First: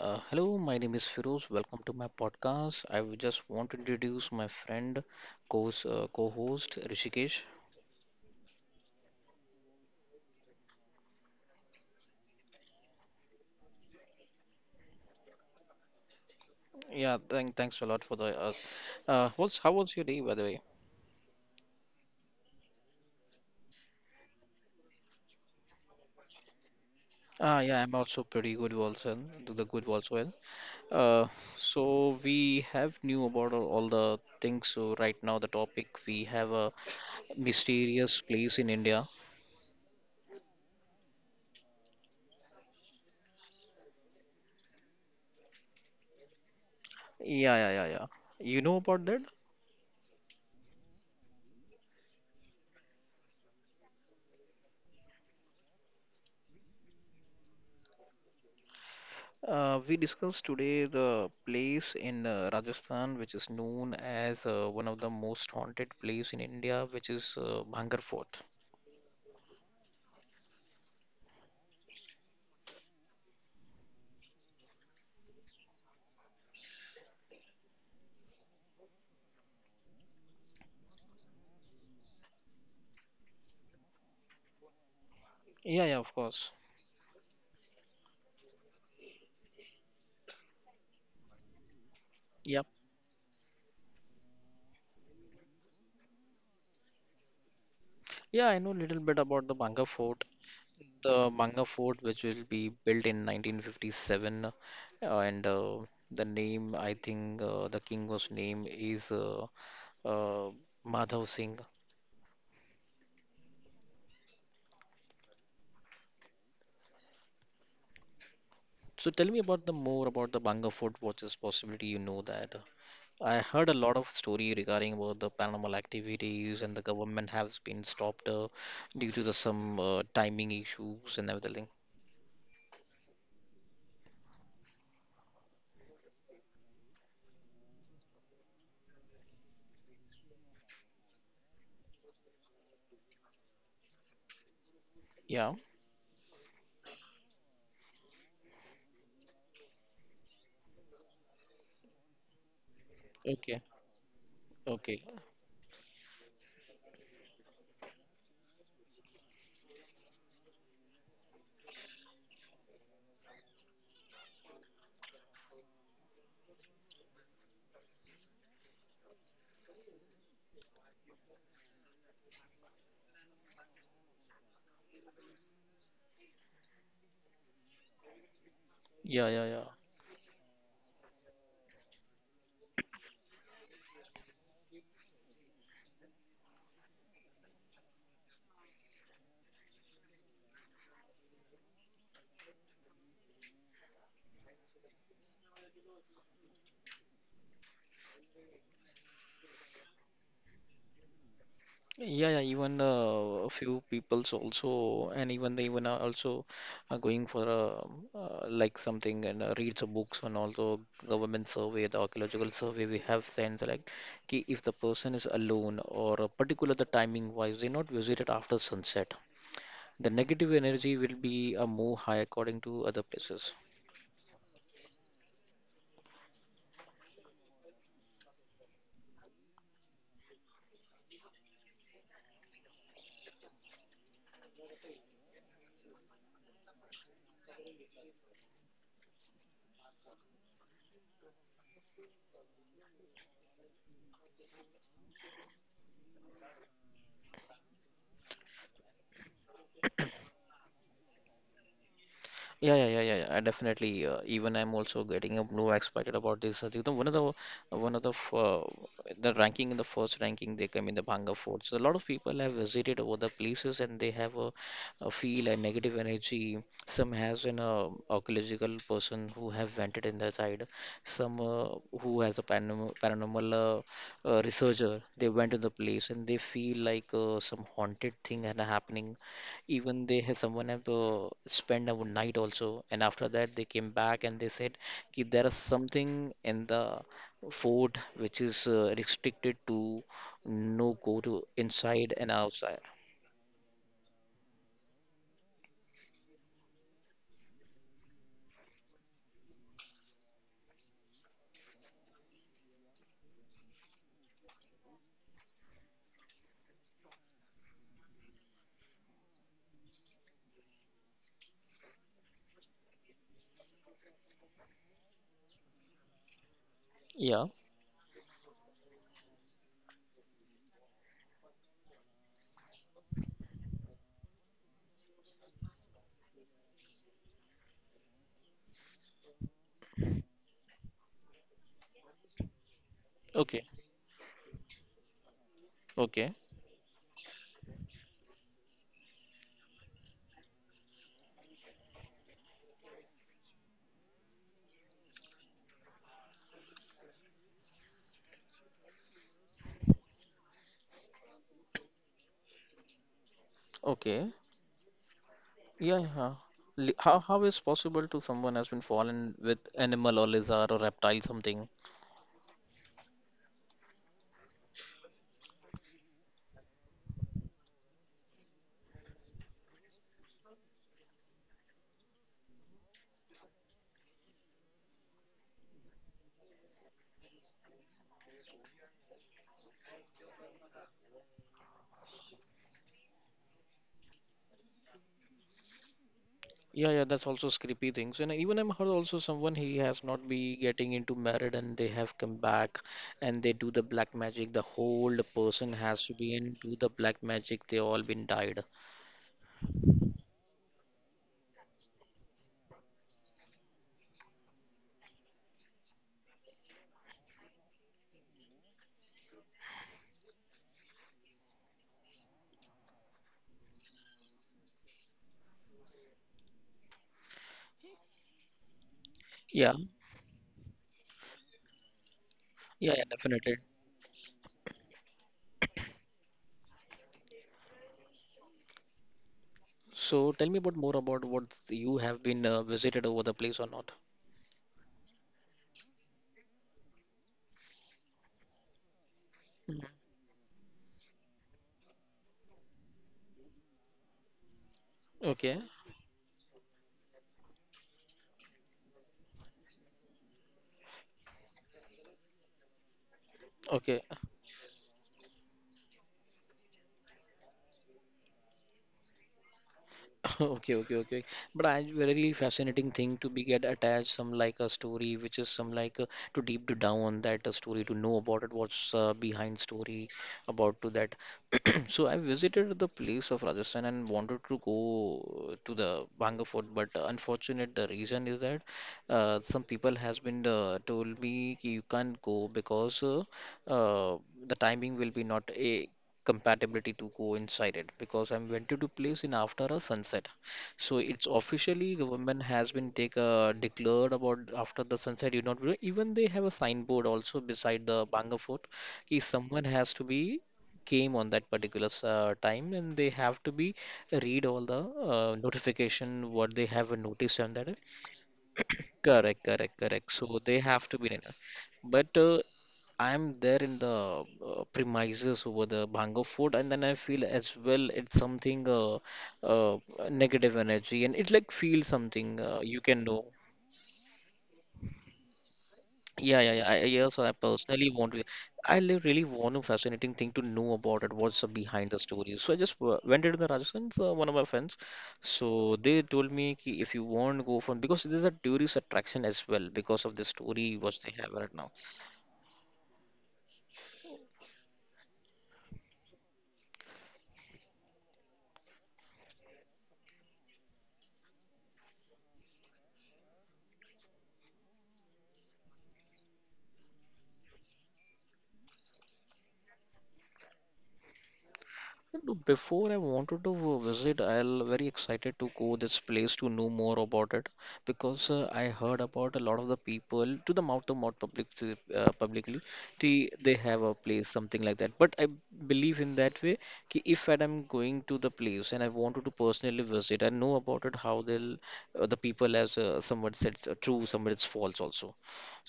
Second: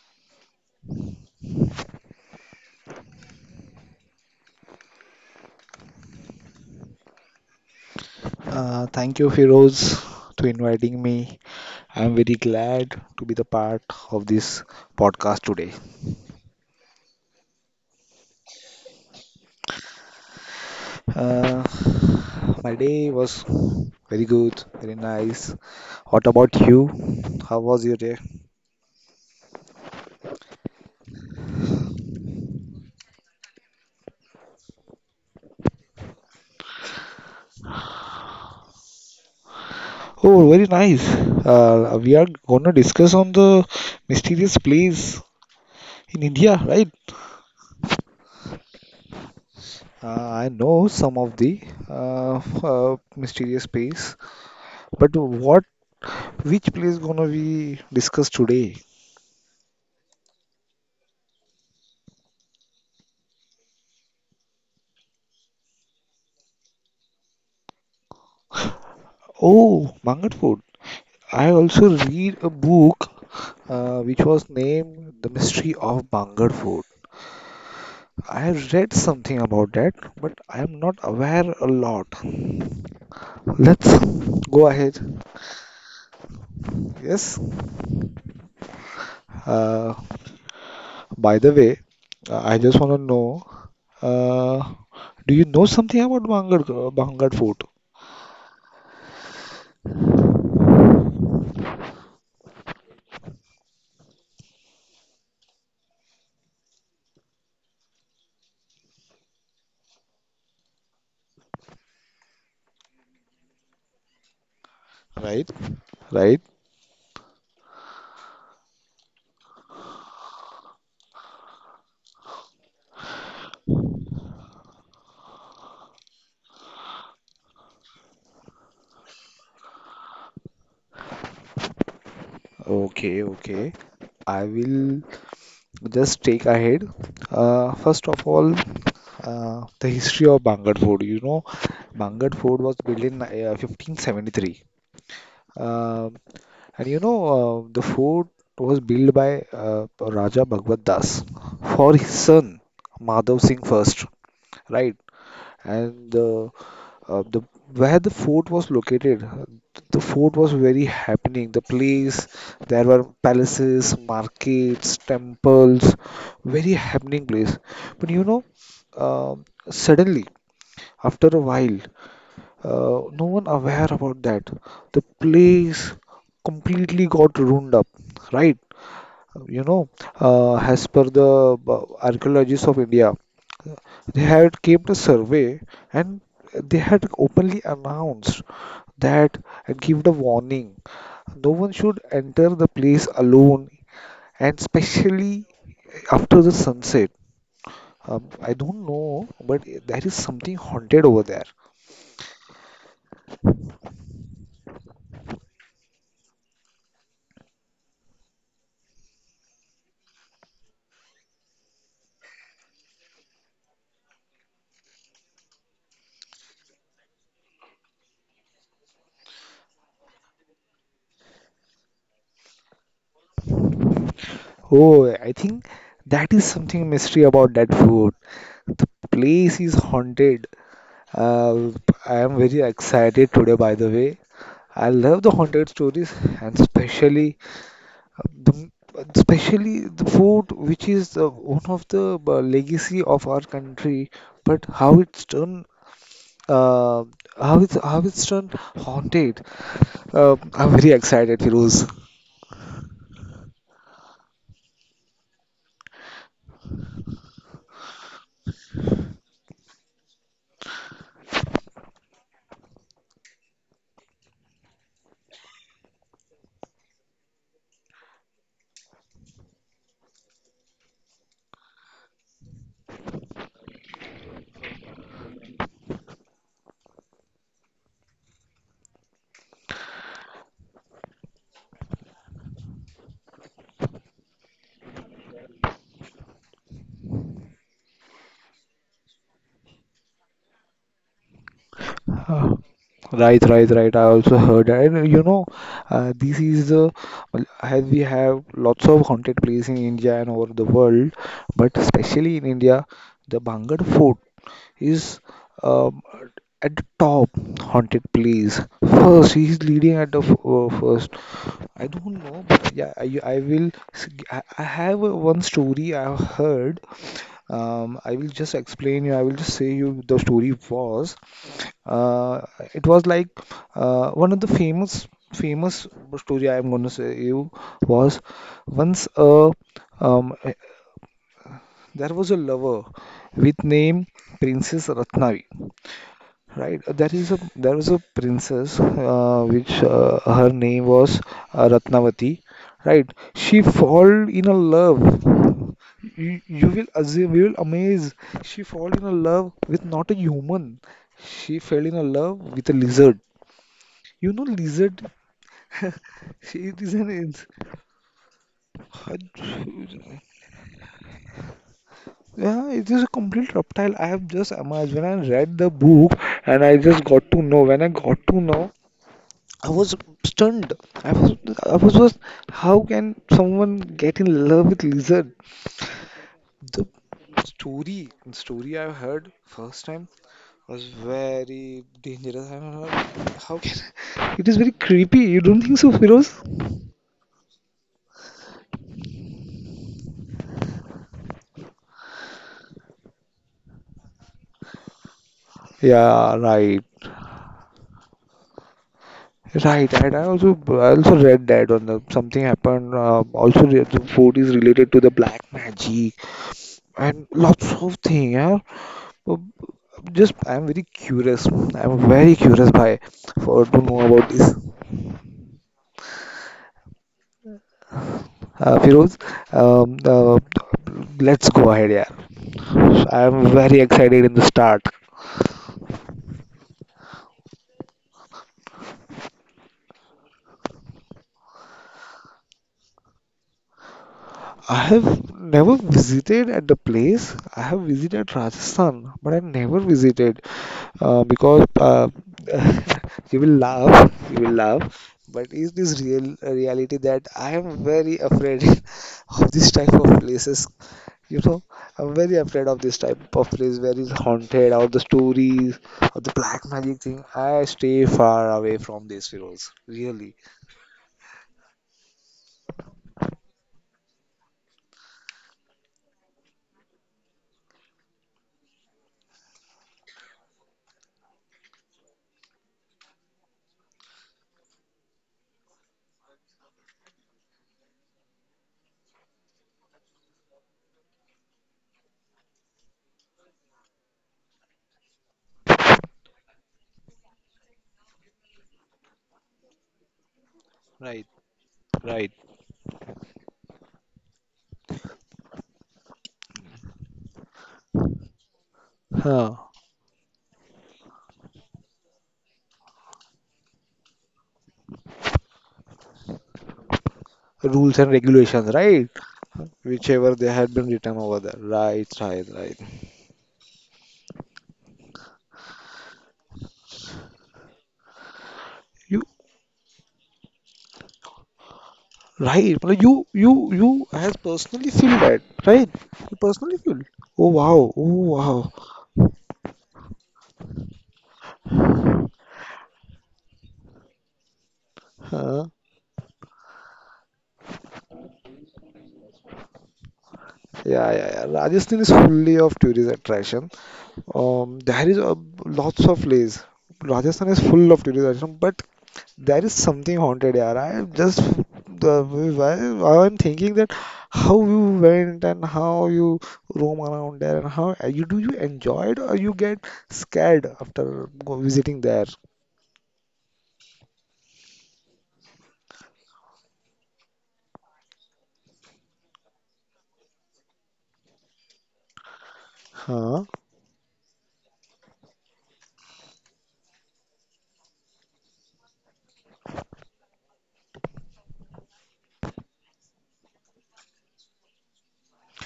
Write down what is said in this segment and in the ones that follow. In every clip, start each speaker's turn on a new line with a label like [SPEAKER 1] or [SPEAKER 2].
[SPEAKER 1] Hello, my name is Firoz. Welcome to my podcast. I would just want to introduce my friend, co co-host Rishikesh.
[SPEAKER 2] Thank you, Firoz, to inviting me. I'm very glad to be the part of this podcast today.
[SPEAKER 1] Yeah, thanks a lot for the us. What's how was your day, by the way?
[SPEAKER 2] Uh, my day was very good, very nice. What about you?
[SPEAKER 1] Ah,
[SPEAKER 2] How
[SPEAKER 1] yeah,
[SPEAKER 2] was
[SPEAKER 1] I'm
[SPEAKER 2] your day?
[SPEAKER 1] also pretty good Watson. Do the good Watson. Uh, so we have new about all the things. So right now the topic we have a mysterious place in India.
[SPEAKER 2] Oh, very nice. We are going to discuss on the mysterious place in India, right?
[SPEAKER 1] Yeah, yeah, yeah, yeah. You know about that?
[SPEAKER 2] I know some of the uh, mysterious place, but what which place gonna we discuss today?
[SPEAKER 1] We discussed today the place in Rajasthan, which is known as one of the most haunted place in India, which is Bhangar Fort.
[SPEAKER 2] Oh, Mangalpur. I also read a book which was named The Mystery of Bangalore. I have read something about that, but I am not aware a lot. Let's go ahead.
[SPEAKER 1] Yeah, yeah, of course.
[SPEAKER 2] Yes. Uh, by the way, I
[SPEAKER 1] Yeah,
[SPEAKER 2] just want to know, uh, do you know something about Bangar Bangalore Fort?
[SPEAKER 1] yeah, I know a little bit about the Bhangar Fort. The Bhangar Fort, which will be built in 1957, and the name, I think, the king was name is uh, Madhav Singh.
[SPEAKER 2] Right? Right?
[SPEAKER 1] So tell me about the more about the Bhangar Fort. What is possibility you know that? I heard a lot of story regarding about the paranormal activities and the government has been stopped due to the some timing issues and everything.
[SPEAKER 2] Okay, okay. I will just take ahead. First of all, the history of Bangad Fort. You know, Bangad Fort was built in 1573.
[SPEAKER 1] Yeah.
[SPEAKER 2] Um and you know, the fort was built by Raja Bhagwat Das for his son Madhav
[SPEAKER 1] Okay.
[SPEAKER 2] Singh first, right?
[SPEAKER 1] Okay.
[SPEAKER 2] And the where the fort was located, the fort was very happening. The place, there were palaces, markets, temples, very happening place. But you know, suddenly, after a while, no one aware about that. The place completely got ruined up, right?
[SPEAKER 1] Yeah. Yeah. Yeah.
[SPEAKER 2] You know, as per the archaeologists of India, they had came to survey and they had openly announced that give the warning. No one should enter the place alone, and especially after the sunset. I don't know, but there is something haunted over there.
[SPEAKER 1] Yeah, yeah, even a few people's also, and even they even are also are going for a, like something and read some books and also government survey, the archaeological survey we have sent like ki if the person is alone or a particular the timing wise, they not visited after sunset. The negative energy will be a move high according to other places.
[SPEAKER 2] Oh, I think that is something mystery about that food. The place is haunted. Uh, I am very excited today, by the way. I love the haunted stories, and The, especially the food, which is one of the legacy of our country, but how it's done, uh, how it's done haunted. I'm very excited, Firoz.
[SPEAKER 1] Yeah, yeah, yeah, yeah, yeah, I definitely. Even I'm also getting a blue excited about this. You know, one of the the ranking in the first ranking they come in the Bhanga Fort. So a lot of people have visited over the places and they have a feel a negative energy. Some has an archaeological person who have vented in the side. Some who has a paranormal, paranormal researcher. They went to the place and they feel like some haunted thing and happening even they have someone have to spend a night also and after that they came back and they said, "Ki, there is something in the fort which is restricted to no go to inside and outside."
[SPEAKER 2] Right, right, right. I also heard, and you know, this is the well, as we have lots of haunted places in India and over the world, but especially in India, the Bhangar Fort is um, at the top haunted place. First, he is leading at the first. I don't know, but yeah, I have one story I have heard.
[SPEAKER 1] Yeah.
[SPEAKER 2] I will just explain you. I will just say you the story was. Uh, it was like one of the famous story I am going to say you was once a um, eh, there was a lover with
[SPEAKER 1] Okay.
[SPEAKER 2] name Princess Ratnavi.
[SPEAKER 1] Okay.
[SPEAKER 2] Right, there was a princess which her name was Ratnavati. Right, she fall in a love. You will assume, you will amaze. She fall in a love with not a human. She fell in a love with a lizard.
[SPEAKER 1] Okay.
[SPEAKER 2] You know, lizard.
[SPEAKER 1] Yeah. Yeah.
[SPEAKER 2] She it
[SPEAKER 1] Li-
[SPEAKER 2] is an
[SPEAKER 1] How how
[SPEAKER 2] ins-
[SPEAKER 1] is possible to someone has been fallen with animal or lizard or reptile something?
[SPEAKER 2] Yeah, it is a complete reptile. I have just imagined when I read the book and I just got to know. When I got to know. I was stunned. I was, I was just, how can someone get in love with lizard? The the story I heard first time was very dangerous. I don't know how can it is very creepy. You don't think so, Firoz?
[SPEAKER 1] Yeah, yeah, that's also creepy things. And even I'm heard also someone he has not be getting into married and they have come back and they do the black magic. The whole person has to be
[SPEAKER 2] Yeah,
[SPEAKER 1] in do
[SPEAKER 2] right.
[SPEAKER 1] the black magic. They all been died.
[SPEAKER 2] Right, right. I also read that on the something happened. Also, the food is related to the black magic and lots of thing, yeah. Uh, just I'm very curious, by for to know about this, Feroz.
[SPEAKER 1] Yeah,
[SPEAKER 2] um, uh, let's go ahead, yeah.
[SPEAKER 1] yeah, yeah,
[SPEAKER 2] I'm
[SPEAKER 1] definitely.
[SPEAKER 2] very excited in the start.
[SPEAKER 1] So tell me about more about what you have been visited over the place or not.
[SPEAKER 2] I have never visited at the place. I have visited Rajasthan, but I never
[SPEAKER 1] Mhm.
[SPEAKER 2] visited because you will laugh. But
[SPEAKER 1] Okay,
[SPEAKER 2] is this real a reality that I am very afraid of this type of places? You know, I'm very afraid of this type of place where
[SPEAKER 1] okay.
[SPEAKER 2] it's haunted, or the stories, or the black magic thing. I stay far away from these, Feroz. Really.
[SPEAKER 1] Okay, okay, okay. But I very fascinating thing to be get attached some like a story, which is some like to deep to down on that story to know about it, what's behind story about to that. So I visited the place of Rajasthan and wanted to go to the Bhanga Fort, but unfortunate the reason is that some people has been told me, "Ki you can't go because uh, the timing will be not a compatibility to coincide it because I'm went to place in after a sunset." So it's
[SPEAKER 2] Right,
[SPEAKER 1] officially
[SPEAKER 2] right.
[SPEAKER 1] government has been take declared about after the sunset. You not re- Even they have a signboard also beside the Bangor Fort. Ki
[SPEAKER 2] Huh.
[SPEAKER 1] someone has to be came on that particular time and they have to be read all the notification what they have noticed on that.
[SPEAKER 2] Rules and regulations, right?
[SPEAKER 1] Correct, correct, correct.
[SPEAKER 2] Whichever
[SPEAKER 1] So
[SPEAKER 2] they
[SPEAKER 1] they
[SPEAKER 2] had been
[SPEAKER 1] have to be
[SPEAKER 2] written
[SPEAKER 1] in.
[SPEAKER 2] over there. Right,
[SPEAKER 1] But
[SPEAKER 2] right, right.
[SPEAKER 1] I'm there in the premises over the Bhango food, and then I feel as well it's something
[SPEAKER 2] You
[SPEAKER 1] uh, negative energy, and it like feels something
[SPEAKER 2] right,
[SPEAKER 1] you
[SPEAKER 2] मतलब
[SPEAKER 1] can
[SPEAKER 2] you
[SPEAKER 1] know.
[SPEAKER 2] you you has personally feel that, right? You
[SPEAKER 1] Yeah, yeah, yeah.
[SPEAKER 2] personally feel.
[SPEAKER 1] Yes, I
[SPEAKER 2] Oh
[SPEAKER 1] personally
[SPEAKER 2] wow,
[SPEAKER 1] want
[SPEAKER 2] oh
[SPEAKER 1] to.
[SPEAKER 2] wow.
[SPEAKER 1] I really want a fascinating thing to know about it. What's the behind the story? So I just went into the Rajasthan. So one of my friends,
[SPEAKER 2] Huh.
[SPEAKER 1] so they told me ki if you want to go for because there's a tourist attraction as well because of the story what they
[SPEAKER 2] Yeah, yeah,
[SPEAKER 1] have
[SPEAKER 2] yeah.
[SPEAKER 1] right now.
[SPEAKER 2] Rajasthan is fully of tourist attraction. There is lots of place. Rajasthan is full of tourist attraction, but there is something haunted, yeah. I just the Why I'm thinking that how you went and how you roam around there and how you do you enjoy it or you get scared after go visiting there?
[SPEAKER 1] Before I wanted to visit, I'll very excited to go this place to know more about it because I heard about a lot of the people to the mouth of mouth public publicly they,
[SPEAKER 2] Huh?
[SPEAKER 1] they have a place something like that. But I believe in that way कि if and I'm going to the place and I wanted to personally visit, I know about it how they'll the people as someone said it's true, someone it's false also.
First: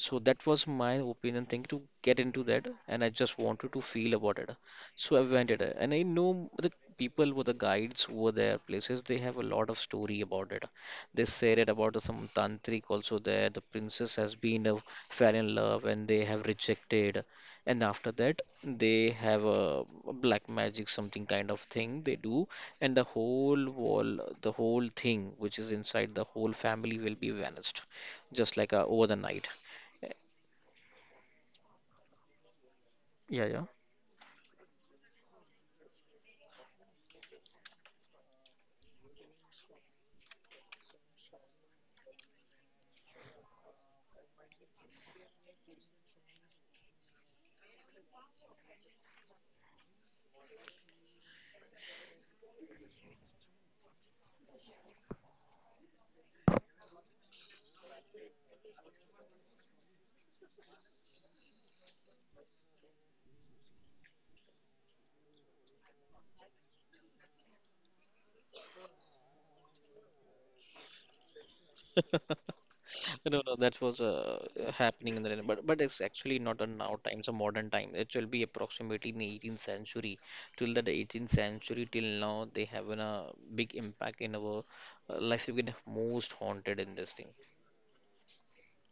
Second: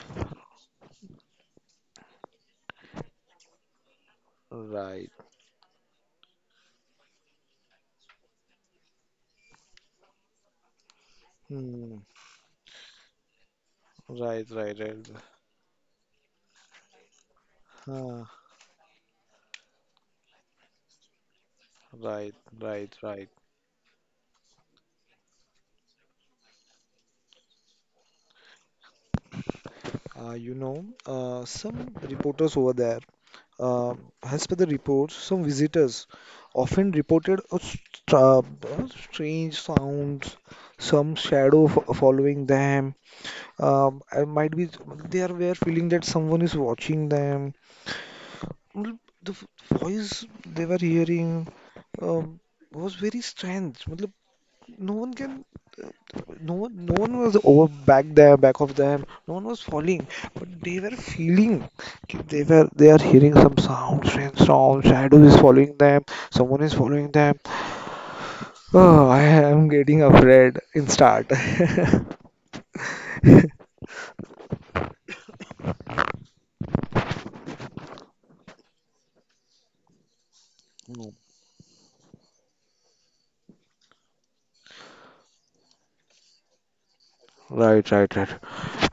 [SPEAKER 1] So that was my opinion thing to get into that, and I just wanted to feel about it.
[SPEAKER 2] Right.
[SPEAKER 1] So I went it, and I know the people were the guides over their places. They have a lot of story about it. They said it
[SPEAKER 2] Hmm.
[SPEAKER 1] about some tantric also there. The princess has been fell in love and they have rejected, and after
[SPEAKER 2] Huh.
[SPEAKER 1] that they have a black magic something kind of thing they do, and the whole wall, the whole thing which is inside the whole family will be vanished, just like over the night.
[SPEAKER 2] You know, some reporters over there,
[SPEAKER 1] Yeah, yeah.
[SPEAKER 2] uh, as per the reports, some visitors often reported a strange sounds, some shadow f following them. I might be they are were feeling that someone is watching them. मतलब The voice they were hearing um, was very strange. मतलब no one can, uh, no one, no one was over back there, back of them. No one was falling, but they were feeling. कि they are hearing some sound, strange sound. Shadow is following them. Someone is following them. Oh, I am getting afraid. In start.
[SPEAKER 1] No, no, no, that was happening in the but it's actually not a now time, it's a modern time. It will be approximately in the 18th century till the 18th century till now they have a big impact in our life. We get most haunted in this thing.
[SPEAKER 2] Right, right, right.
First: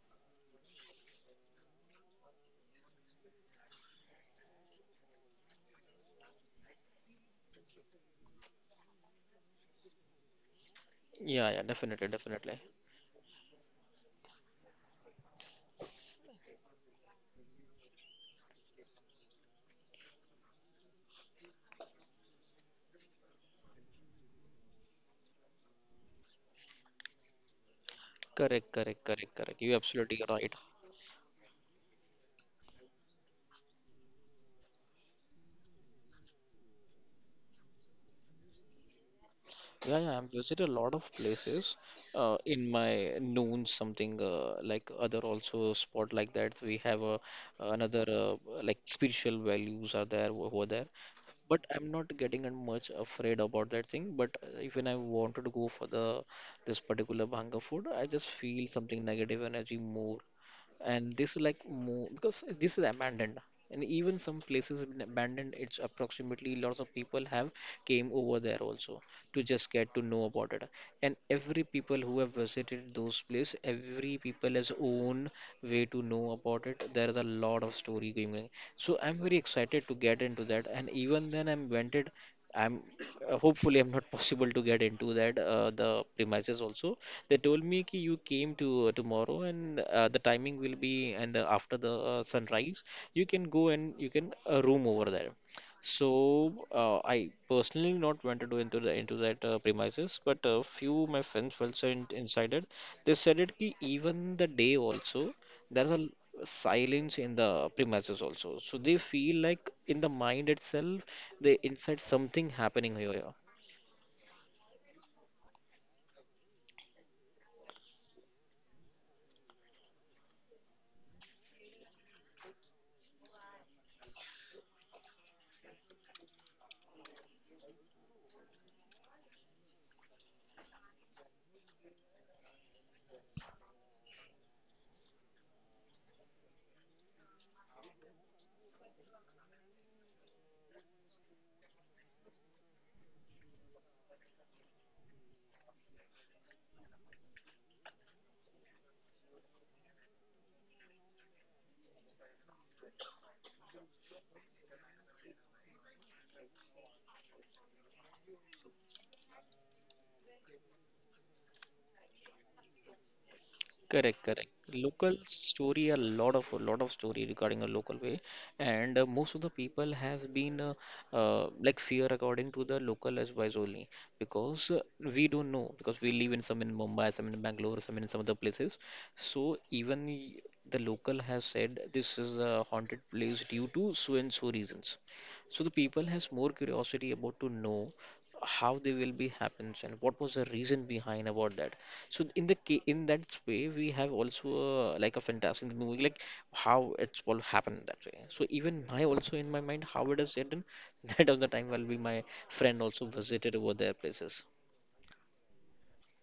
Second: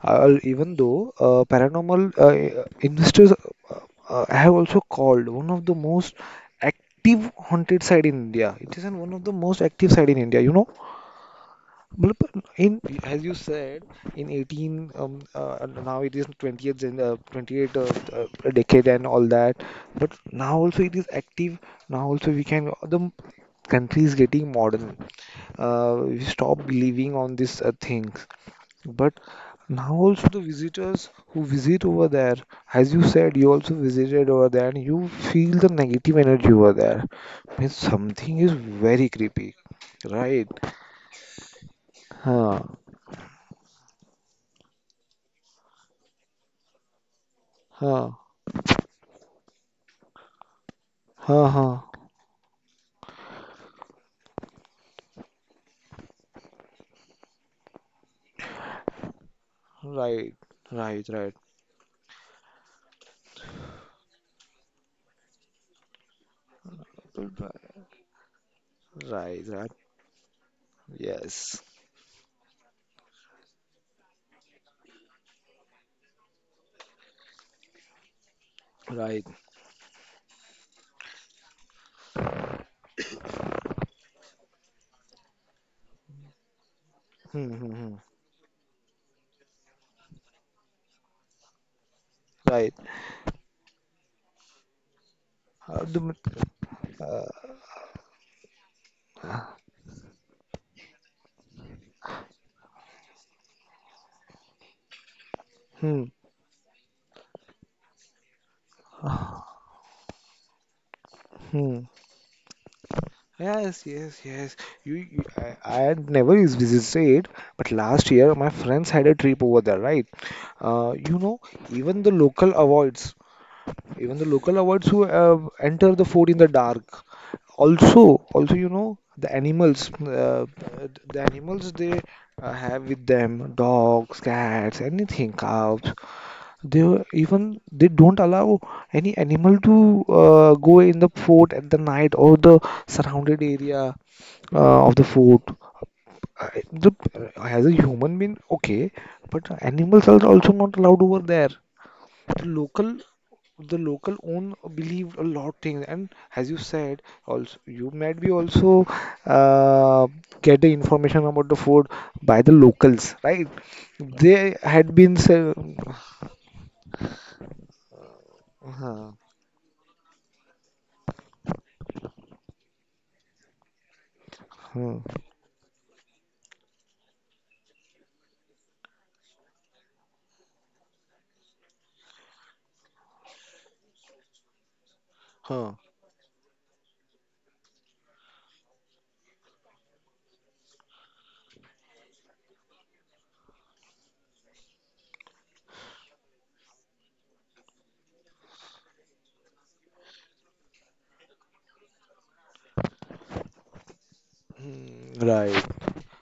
[SPEAKER 2] Even though paranormal investors uh, have also called one of the most active haunted site in India. It is an one of the most active site in India. You know,
[SPEAKER 1] Yeah, yeah, definitely,
[SPEAKER 2] मतलब
[SPEAKER 1] definitely.
[SPEAKER 2] in as you said in 18, now it is 20th and 28th decade and all that. But now also it is active. Now also we can the country is getting modern, we stop believing on these things,
[SPEAKER 1] Correct, correct,
[SPEAKER 2] but
[SPEAKER 1] correct, correct. You
[SPEAKER 2] now
[SPEAKER 1] absolutely
[SPEAKER 2] also the
[SPEAKER 1] right.
[SPEAKER 2] visitors who visit over there, as you said, you also visited over there and you feel the negative energy over there. Means something is very creepy,
[SPEAKER 1] Yeah, yeah, I've
[SPEAKER 2] right?
[SPEAKER 1] visited a lot of places. Uh,
[SPEAKER 2] Huh,
[SPEAKER 1] in my noon, something like other also spot like that. We have a another
[SPEAKER 2] huh,
[SPEAKER 1] like spiritual values are there over there.
[SPEAKER 2] huh,
[SPEAKER 1] But
[SPEAKER 2] huh.
[SPEAKER 1] I'm not getting and much afraid about that thing. But if when I wanted to go for the this particular bhanga food, I just feel something negative energy more,
[SPEAKER 2] Right, right,
[SPEAKER 1] and
[SPEAKER 2] right,
[SPEAKER 1] this is like more because this is abandoned, and even some places have been abandoned it's approximately lots of people have came over there also to
[SPEAKER 2] right,
[SPEAKER 1] just
[SPEAKER 2] right.
[SPEAKER 1] get to know about it, and every
[SPEAKER 2] Yes,
[SPEAKER 1] people who have visited those place, every people has own way to know about it. There is a lot of story going on, so I'm
[SPEAKER 2] right.
[SPEAKER 1] very excited to get into that and even then I'm went it. I'm hopefully I'm not possible to get into that the premises also. They
[SPEAKER 2] Hmm,
[SPEAKER 1] told
[SPEAKER 2] hmm,
[SPEAKER 1] me
[SPEAKER 2] hmm.
[SPEAKER 1] ki you came to tomorrow and the timing will be and after the
[SPEAKER 2] Right.
[SPEAKER 1] sunrise you can go and you can room over there.
[SPEAKER 2] The,
[SPEAKER 1] So I
[SPEAKER 2] uh,
[SPEAKER 1] personally not went to do into the into that premises, but a few my friends also in, inside it. They said it ki even the day also there's
[SPEAKER 2] hmm,
[SPEAKER 1] a silence in the premises also, so they
[SPEAKER 2] uh,
[SPEAKER 1] feel like in the mind itself they
[SPEAKER 2] hmm.
[SPEAKER 1] inside something happening here.
[SPEAKER 2] Yes, yes, yes. I had never visited, but last year my friends had a trip over there, right? You know, even the local avoids, even the local avoids who enter the fort in the dark. Also, also, you know, the animals they have with them, dogs, cats, anything, cows. They were- even they don't allow any animal to go in the fort at the night or the surrounded area of the fort. Uh, The, as a human being, okay, but animals are also not allowed over there. The local, the local own believed a lot things, and as you said, also you might be also uh, get the information about the fort by the locals, right?
[SPEAKER 1] Correct, correct.
[SPEAKER 2] They had been
[SPEAKER 1] Local
[SPEAKER 2] said.
[SPEAKER 1] story, a lot of story regarding a local way, and
[SPEAKER 2] Huh.
[SPEAKER 1] most of the people have been like fear according to the local as wise only because we don't know because we live in some in Mumbai, some in Bangalore, some in some other places. So even y- the local has said this is a haunted place due to so and so reasons. So the
[SPEAKER 2] Hmm.
[SPEAKER 1] people has more curiosity about to know how they will be happens and what was the reason behind about that, so in the in that way, we have also like a fantastic movie, like how it's all happened that way. So even my also in my mind how it is written, that of the time will be my friend also visited over their places.
[SPEAKER 2] Mm, right.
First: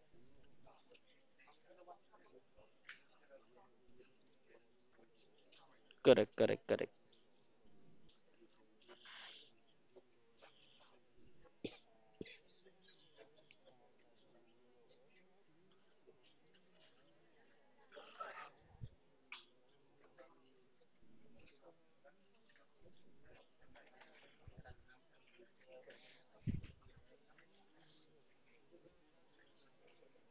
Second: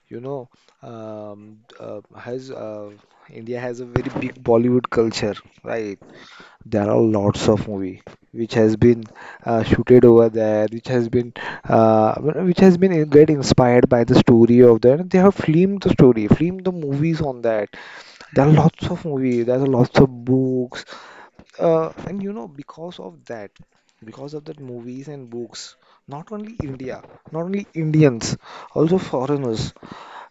[SPEAKER 2] You know, has India has a very big Bollywood culture, right?
[SPEAKER 1] Correct, correct,
[SPEAKER 2] There
[SPEAKER 1] correct.
[SPEAKER 2] are lots of movie which has been shooted over there, which has been uh, get inspired by the story of that. They have filmed the story, filmed the movies on that, there are lots of movies, there are lots of books, and you know, because of that movies and books, not only India, not only Indians, also foreigners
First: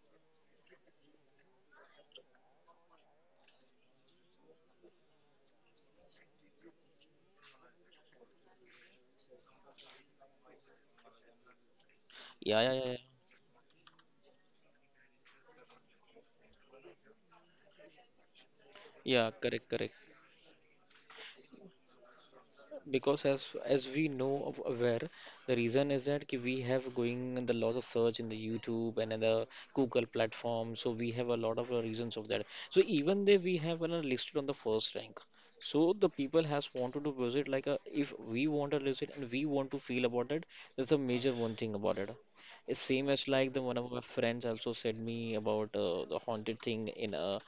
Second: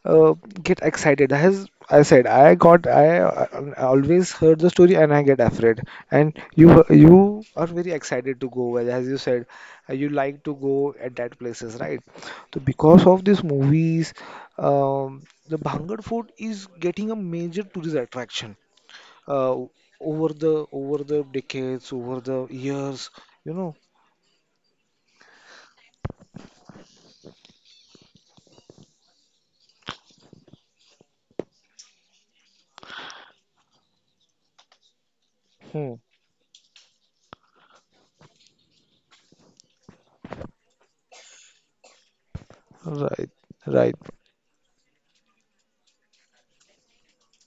[SPEAKER 2] uh, get excited. As I said, uh, always heard the story and I get afraid. And you are very excited to go, well, as you said, you like to go at that places, right? So
[SPEAKER 1] Yeah, yeah, yeah, yeah.
[SPEAKER 2] because of these movies, um, the Bhangar Fort is getting a major tourist attraction
[SPEAKER 1] Yeah,
[SPEAKER 2] uh,
[SPEAKER 1] correct, correct.
[SPEAKER 2] over the decades, over the years,
[SPEAKER 1] Because
[SPEAKER 2] you know.
[SPEAKER 1] as we know of aware the reason is that ki we have going in the loss of search in the YouTube and in the Google platform, so we have a lot of reasons of that, so even though we have listed on the first rank, so
[SPEAKER 2] Hmm.
[SPEAKER 1] the people has wanted to visit like a, if we want to visit and we want to feel about it, that's a major one thing about it. It's same as
[SPEAKER 2] Right,
[SPEAKER 1] like the one of
[SPEAKER 2] right.
[SPEAKER 1] my friends also said me about the haunted thing in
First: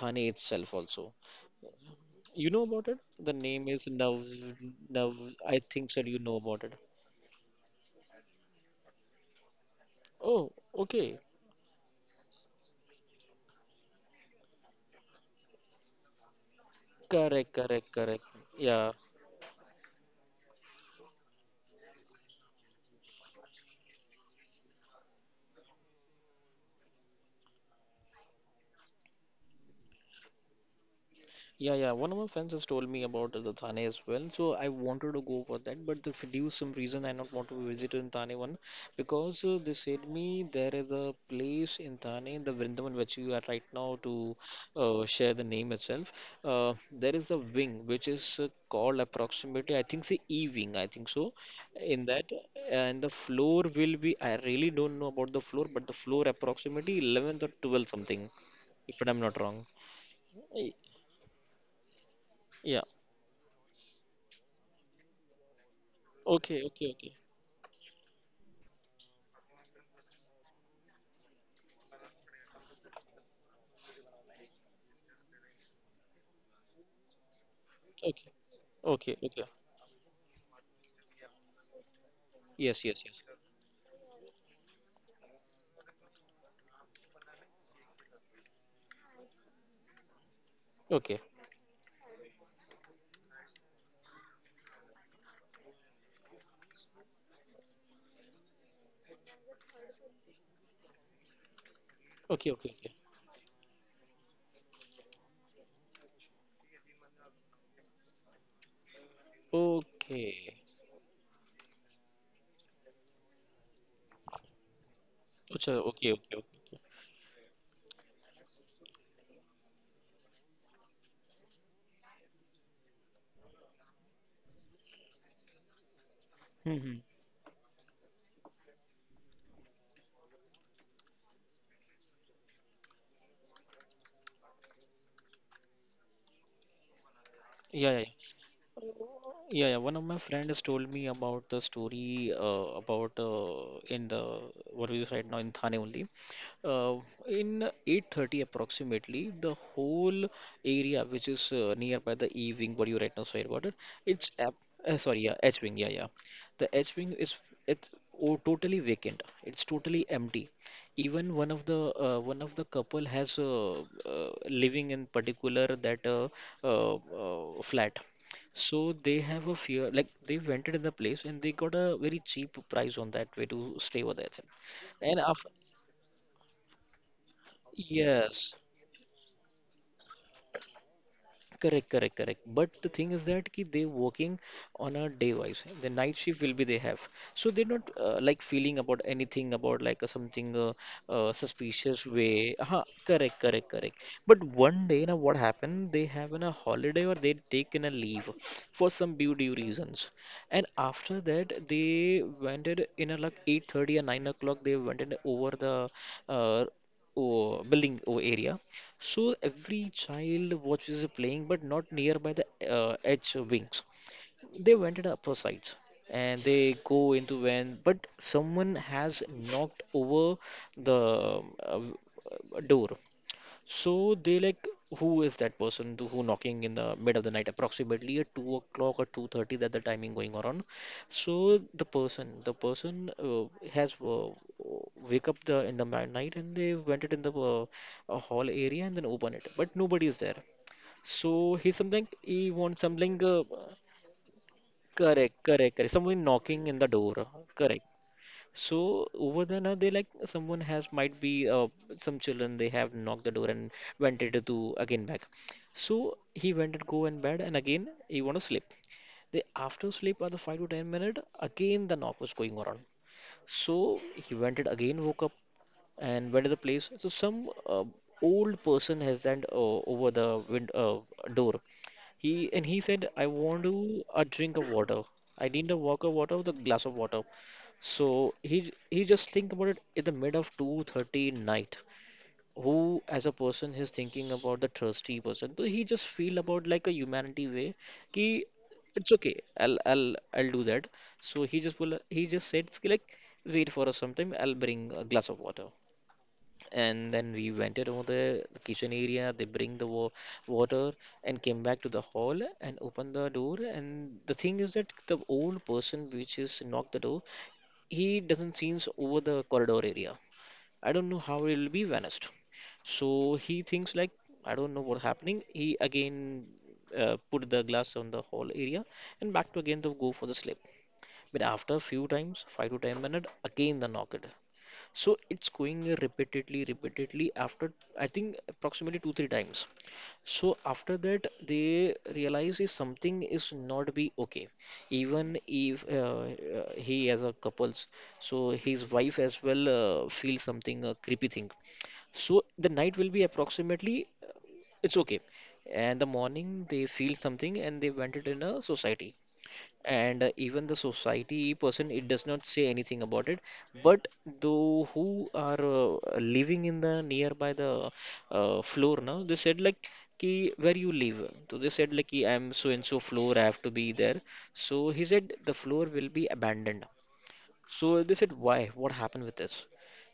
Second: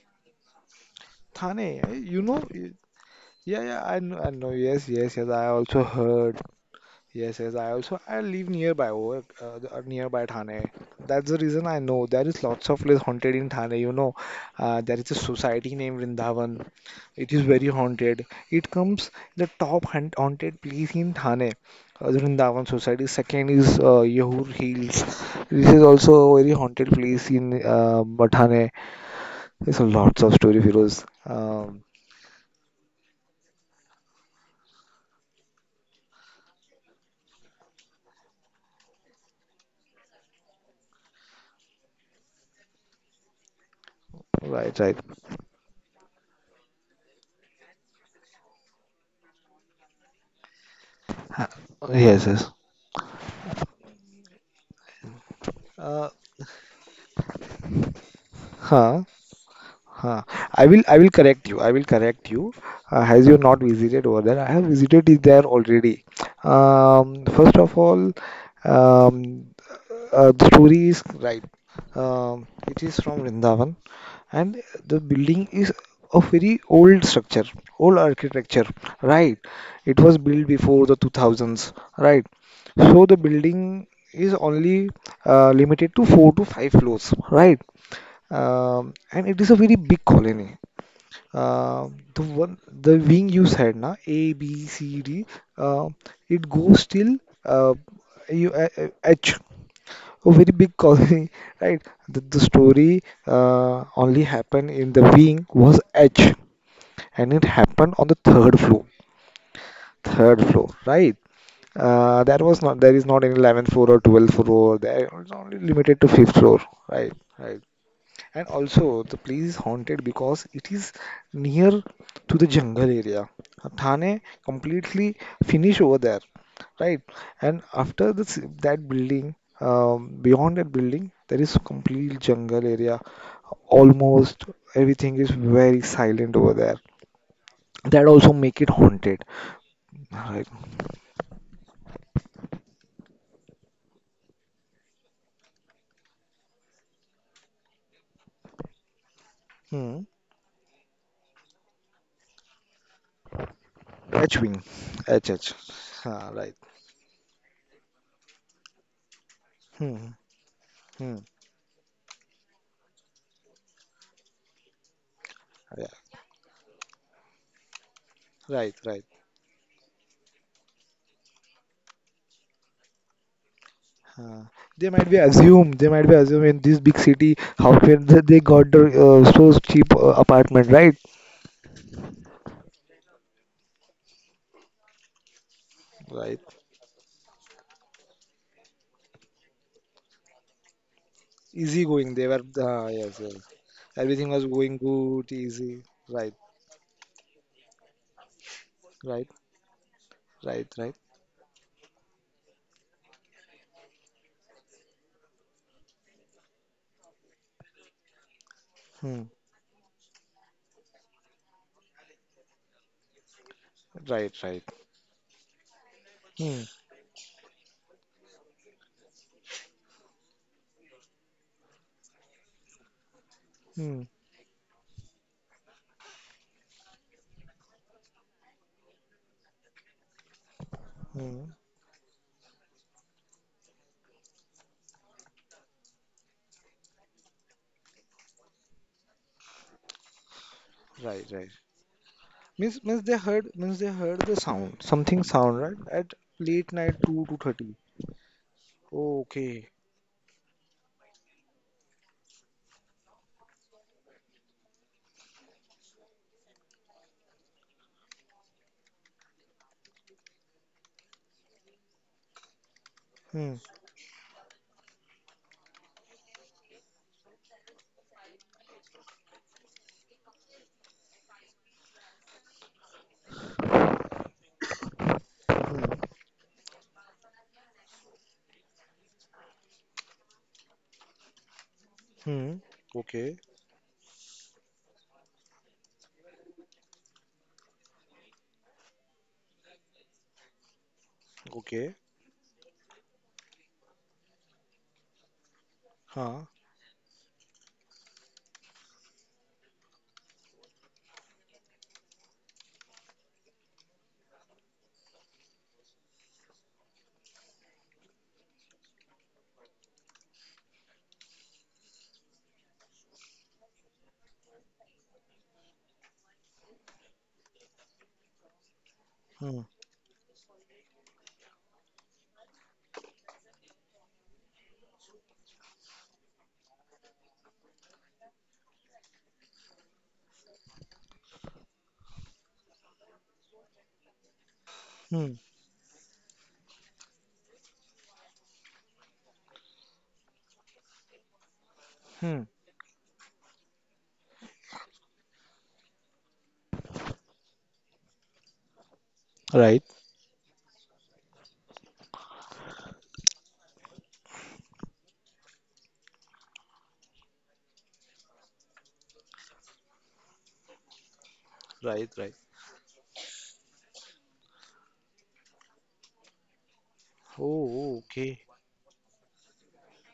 [SPEAKER 1] Thane itself also.
[SPEAKER 2] Thane, eh, you know.
[SPEAKER 1] You know about it? The
[SPEAKER 2] Yeah,
[SPEAKER 1] name
[SPEAKER 2] yeah,
[SPEAKER 1] is
[SPEAKER 2] I know,
[SPEAKER 1] Nav
[SPEAKER 2] I know. Yes,
[SPEAKER 1] Nav.
[SPEAKER 2] yes, yes. I
[SPEAKER 1] I
[SPEAKER 2] also
[SPEAKER 1] think so. You know
[SPEAKER 2] heard.
[SPEAKER 1] about it.
[SPEAKER 2] Yes, yes. I live nearby work, nearby
[SPEAKER 1] Oh,
[SPEAKER 2] Thane.
[SPEAKER 1] okay.
[SPEAKER 2] That's the reason I know there is lots of place haunted in Thane. You know, there is a society named Vrindavan. It is
[SPEAKER 1] Correct,
[SPEAKER 2] very
[SPEAKER 1] correct, correct.
[SPEAKER 2] haunted. It
[SPEAKER 1] Yeah,
[SPEAKER 2] comes the top haunted place in Thane. The Vrindavan Society. Second is Yehur Hills. This is also a very haunted place in Thane. There's lots of story heroes.
[SPEAKER 1] yeah, yeah. One of my friends has told me about the Thane as well. So I wanted to go for that, but due some reason I not want to visit in Thane one because they said me there is a place in Thane, the Vrindavan which you are right now to
[SPEAKER 2] Right, right.
[SPEAKER 1] share the name itself. There is a wing which is called approximately I think say E wing I think so.
[SPEAKER 2] Ha-
[SPEAKER 1] In
[SPEAKER 2] Yes,
[SPEAKER 1] that
[SPEAKER 2] yes.
[SPEAKER 1] and the floor will be I really don't know about the floor, but the
[SPEAKER 2] Uh,
[SPEAKER 1] floor approximately 11th or 12th something if
[SPEAKER 2] huh,
[SPEAKER 1] I'm not wrong.
[SPEAKER 2] huh.
[SPEAKER 1] Y-
[SPEAKER 2] I will correct you. I will correct you.
[SPEAKER 1] Yeah.
[SPEAKER 2] Has you not visited over there? I have visited it there already.
[SPEAKER 1] Okay, okay, okay,
[SPEAKER 2] First of all, um, the story is right. It is from Vrindavan, and the building is a very old structure, old
[SPEAKER 1] okay,
[SPEAKER 2] architecture.
[SPEAKER 1] okay,
[SPEAKER 2] Right.
[SPEAKER 1] okay.
[SPEAKER 2] It was built before the 2000s. Right.
[SPEAKER 1] Yes, yes,
[SPEAKER 2] So the
[SPEAKER 1] yes.
[SPEAKER 2] building is only limited to four to five floors. Right. And it is a very big colony.
[SPEAKER 1] Okay,
[SPEAKER 2] Uh, the wing you said na A B C D uh, it goes till uh, you H. A very big colony. Right. The
[SPEAKER 1] okay, okay, okay,
[SPEAKER 2] story only happened in the wing was H, and it happened on the third floor. Third
[SPEAKER 1] okay.
[SPEAKER 2] floor, right? That was not There is not any 11th floor or 12th floor there. It's only
[SPEAKER 1] अच्छा,
[SPEAKER 2] limited to
[SPEAKER 1] okay,
[SPEAKER 2] fifth
[SPEAKER 1] okay,
[SPEAKER 2] floor.
[SPEAKER 1] okay.
[SPEAKER 2] Right. Right. And also, the place is haunted because it is near to the jungle area. Thane completely finish over there,
[SPEAKER 1] hmm hmm,
[SPEAKER 2] right? And after this, that building, beyond that building, there is complete jungle area. Almost everything is very silent over there.
[SPEAKER 1] yeah, yeah, yeah.
[SPEAKER 2] That also make it haunted,
[SPEAKER 1] Yeah, yeah. One of my
[SPEAKER 2] right?
[SPEAKER 1] friends told me about the story about in the what we use right now in Thane only. Uh, in 8:30 approximately, the
[SPEAKER 2] Hmm.
[SPEAKER 1] whole area which is nearby the E wing, what you right now said about it, it's ap-
[SPEAKER 2] H-wing,
[SPEAKER 1] sorry, yeah,
[SPEAKER 2] HH.
[SPEAKER 1] H wing, yeah, yeah.
[SPEAKER 2] Ah, right.
[SPEAKER 1] The H wing is it's oh, totally vacant. It's totally
[SPEAKER 2] Hmm.
[SPEAKER 1] empty.
[SPEAKER 2] Hmm.
[SPEAKER 1] Even one of the couple has living in particular
[SPEAKER 2] Yeah.
[SPEAKER 1] that uh, flat.
[SPEAKER 2] Right.
[SPEAKER 1] So
[SPEAKER 2] Right.
[SPEAKER 1] they have a fear, like they rented in the place and they got a very cheap price on that way to stay over there.
[SPEAKER 2] Uh,
[SPEAKER 1] And after,
[SPEAKER 2] they might be assume in this big city how can they
[SPEAKER 1] yes,
[SPEAKER 2] got the so cheap apartment, right?
[SPEAKER 1] correct, correct, correct. But the thing is that ki they working on a day wise. The night
[SPEAKER 2] Right.
[SPEAKER 1] shift will be they have, so they're not like feeling about anything about like something
[SPEAKER 2] Easy
[SPEAKER 1] suspicious
[SPEAKER 2] going they were.
[SPEAKER 1] way. Huh,
[SPEAKER 2] Yes, yes.
[SPEAKER 1] correct, correct, correct.
[SPEAKER 2] Everything was
[SPEAKER 1] But
[SPEAKER 2] going
[SPEAKER 1] one day now
[SPEAKER 2] good,
[SPEAKER 1] what
[SPEAKER 2] easy.
[SPEAKER 1] happened? They have
[SPEAKER 2] Right.
[SPEAKER 1] in a holiday or they take in a leave for some
[SPEAKER 2] Right.
[SPEAKER 1] beauty reasons, and
[SPEAKER 2] Right. Right.
[SPEAKER 1] after that they went it in a like 8:30 or 9 o'clock. They went it over the uh, oh, building oh, area
[SPEAKER 2] Hmm.
[SPEAKER 1] so every child watches playing, but not nearby the edge wings. They went up upper sides and
[SPEAKER 2] Hmm.
[SPEAKER 1] they go into when, but someone has knocked over the door.
[SPEAKER 2] Hmm.
[SPEAKER 1] So they like who is that person to- who knocking in the mid of the night, approximately at 2 o'clock or 2:30 that the timing going on.
[SPEAKER 2] Hmm.
[SPEAKER 1] So the person has wake up the in the night and they went it in the a hall area and then open it, but nobody is there. So he something he wants
[SPEAKER 2] means means
[SPEAKER 1] something.
[SPEAKER 2] they heard the sound, something
[SPEAKER 1] Correct,
[SPEAKER 2] sound,
[SPEAKER 1] correct,
[SPEAKER 2] right,
[SPEAKER 1] correct.
[SPEAKER 2] at
[SPEAKER 1] Someone knocking
[SPEAKER 2] late
[SPEAKER 1] in the
[SPEAKER 2] night
[SPEAKER 1] door.
[SPEAKER 2] 2, 2:30. 30.
[SPEAKER 1] Correct. So over there
[SPEAKER 2] Okay.
[SPEAKER 1] now they like someone has might be some children they have knocked the door and went it to again back. So he went and go in bed and again he want to sleep. They after sleep are the 5 to 10 minute again the knock was going on.
[SPEAKER 2] Hmm.
[SPEAKER 1] So he went it again woke up and went to the place. So some old person has stand over the wind door he and he said, I want to a drink of water. I need a walk of water with a glass of water. So he just think about it in the mid of 2:30 night.
[SPEAKER 2] Hmm.
[SPEAKER 1] Who as a
[SPEAKER 2] Okay.
[SPEAKER 1] person is thinking about the thirsty person? So he just feel about like a humanity way. Ki, it's okay. I'll do that. So he just
[SPEAKER 2] Okay.
[SPEAKER 1] will he just said like wait for us sometime. I'll bring a glass of water
[SPEAKER 2] Huh.
[SPEAKER 1] and then we vented over the kitchen area. They bring water and came back to the hall and opened the door. And the thing is that the old person which is knocked the door, he doesn't seems over the corridor area. I don't know how he'll be vanished. So he thinks like I don't know what's happening. He again put the glass on the hall area and back to
[SPEAKER 2] Hmm.
[SPEAKER 1] again to go for the sleep. But after few times, 5 to 10 minutes, again the knocked. So it's going repeatedly, repeatedly after I think approximately two, three times. So after that, they realize is something is not be okay.
[SPEAKER 2] Hmm.
[SPEAKER 1] Even if he as a couples, so his wife as well feels something creepy thing.
[SPEAKER 2] Hmm.
[SPEAKER 1] So the night will be approximately it's okay, and the morning they feel something and they went it in a society
[SPEAKER 2] Right.
[SPEAKER 1] and even the society person it does not say anything about it but those who are living in the nearby the floor now they said like "Ki where you live so they said like
[SPEAKER 2] Right.
[SPEAKER 1] "Ki I
[SPEAKER 2] Right.
[SPEAKER 1] am so and so floor I have to be there so he said the floor will be abandoned
[SPEAKER 2] Oh,
[SPEAKER 1] so they said,
[SPEAKER 2] okay.
[SPEAKER 1] why? What happened with this?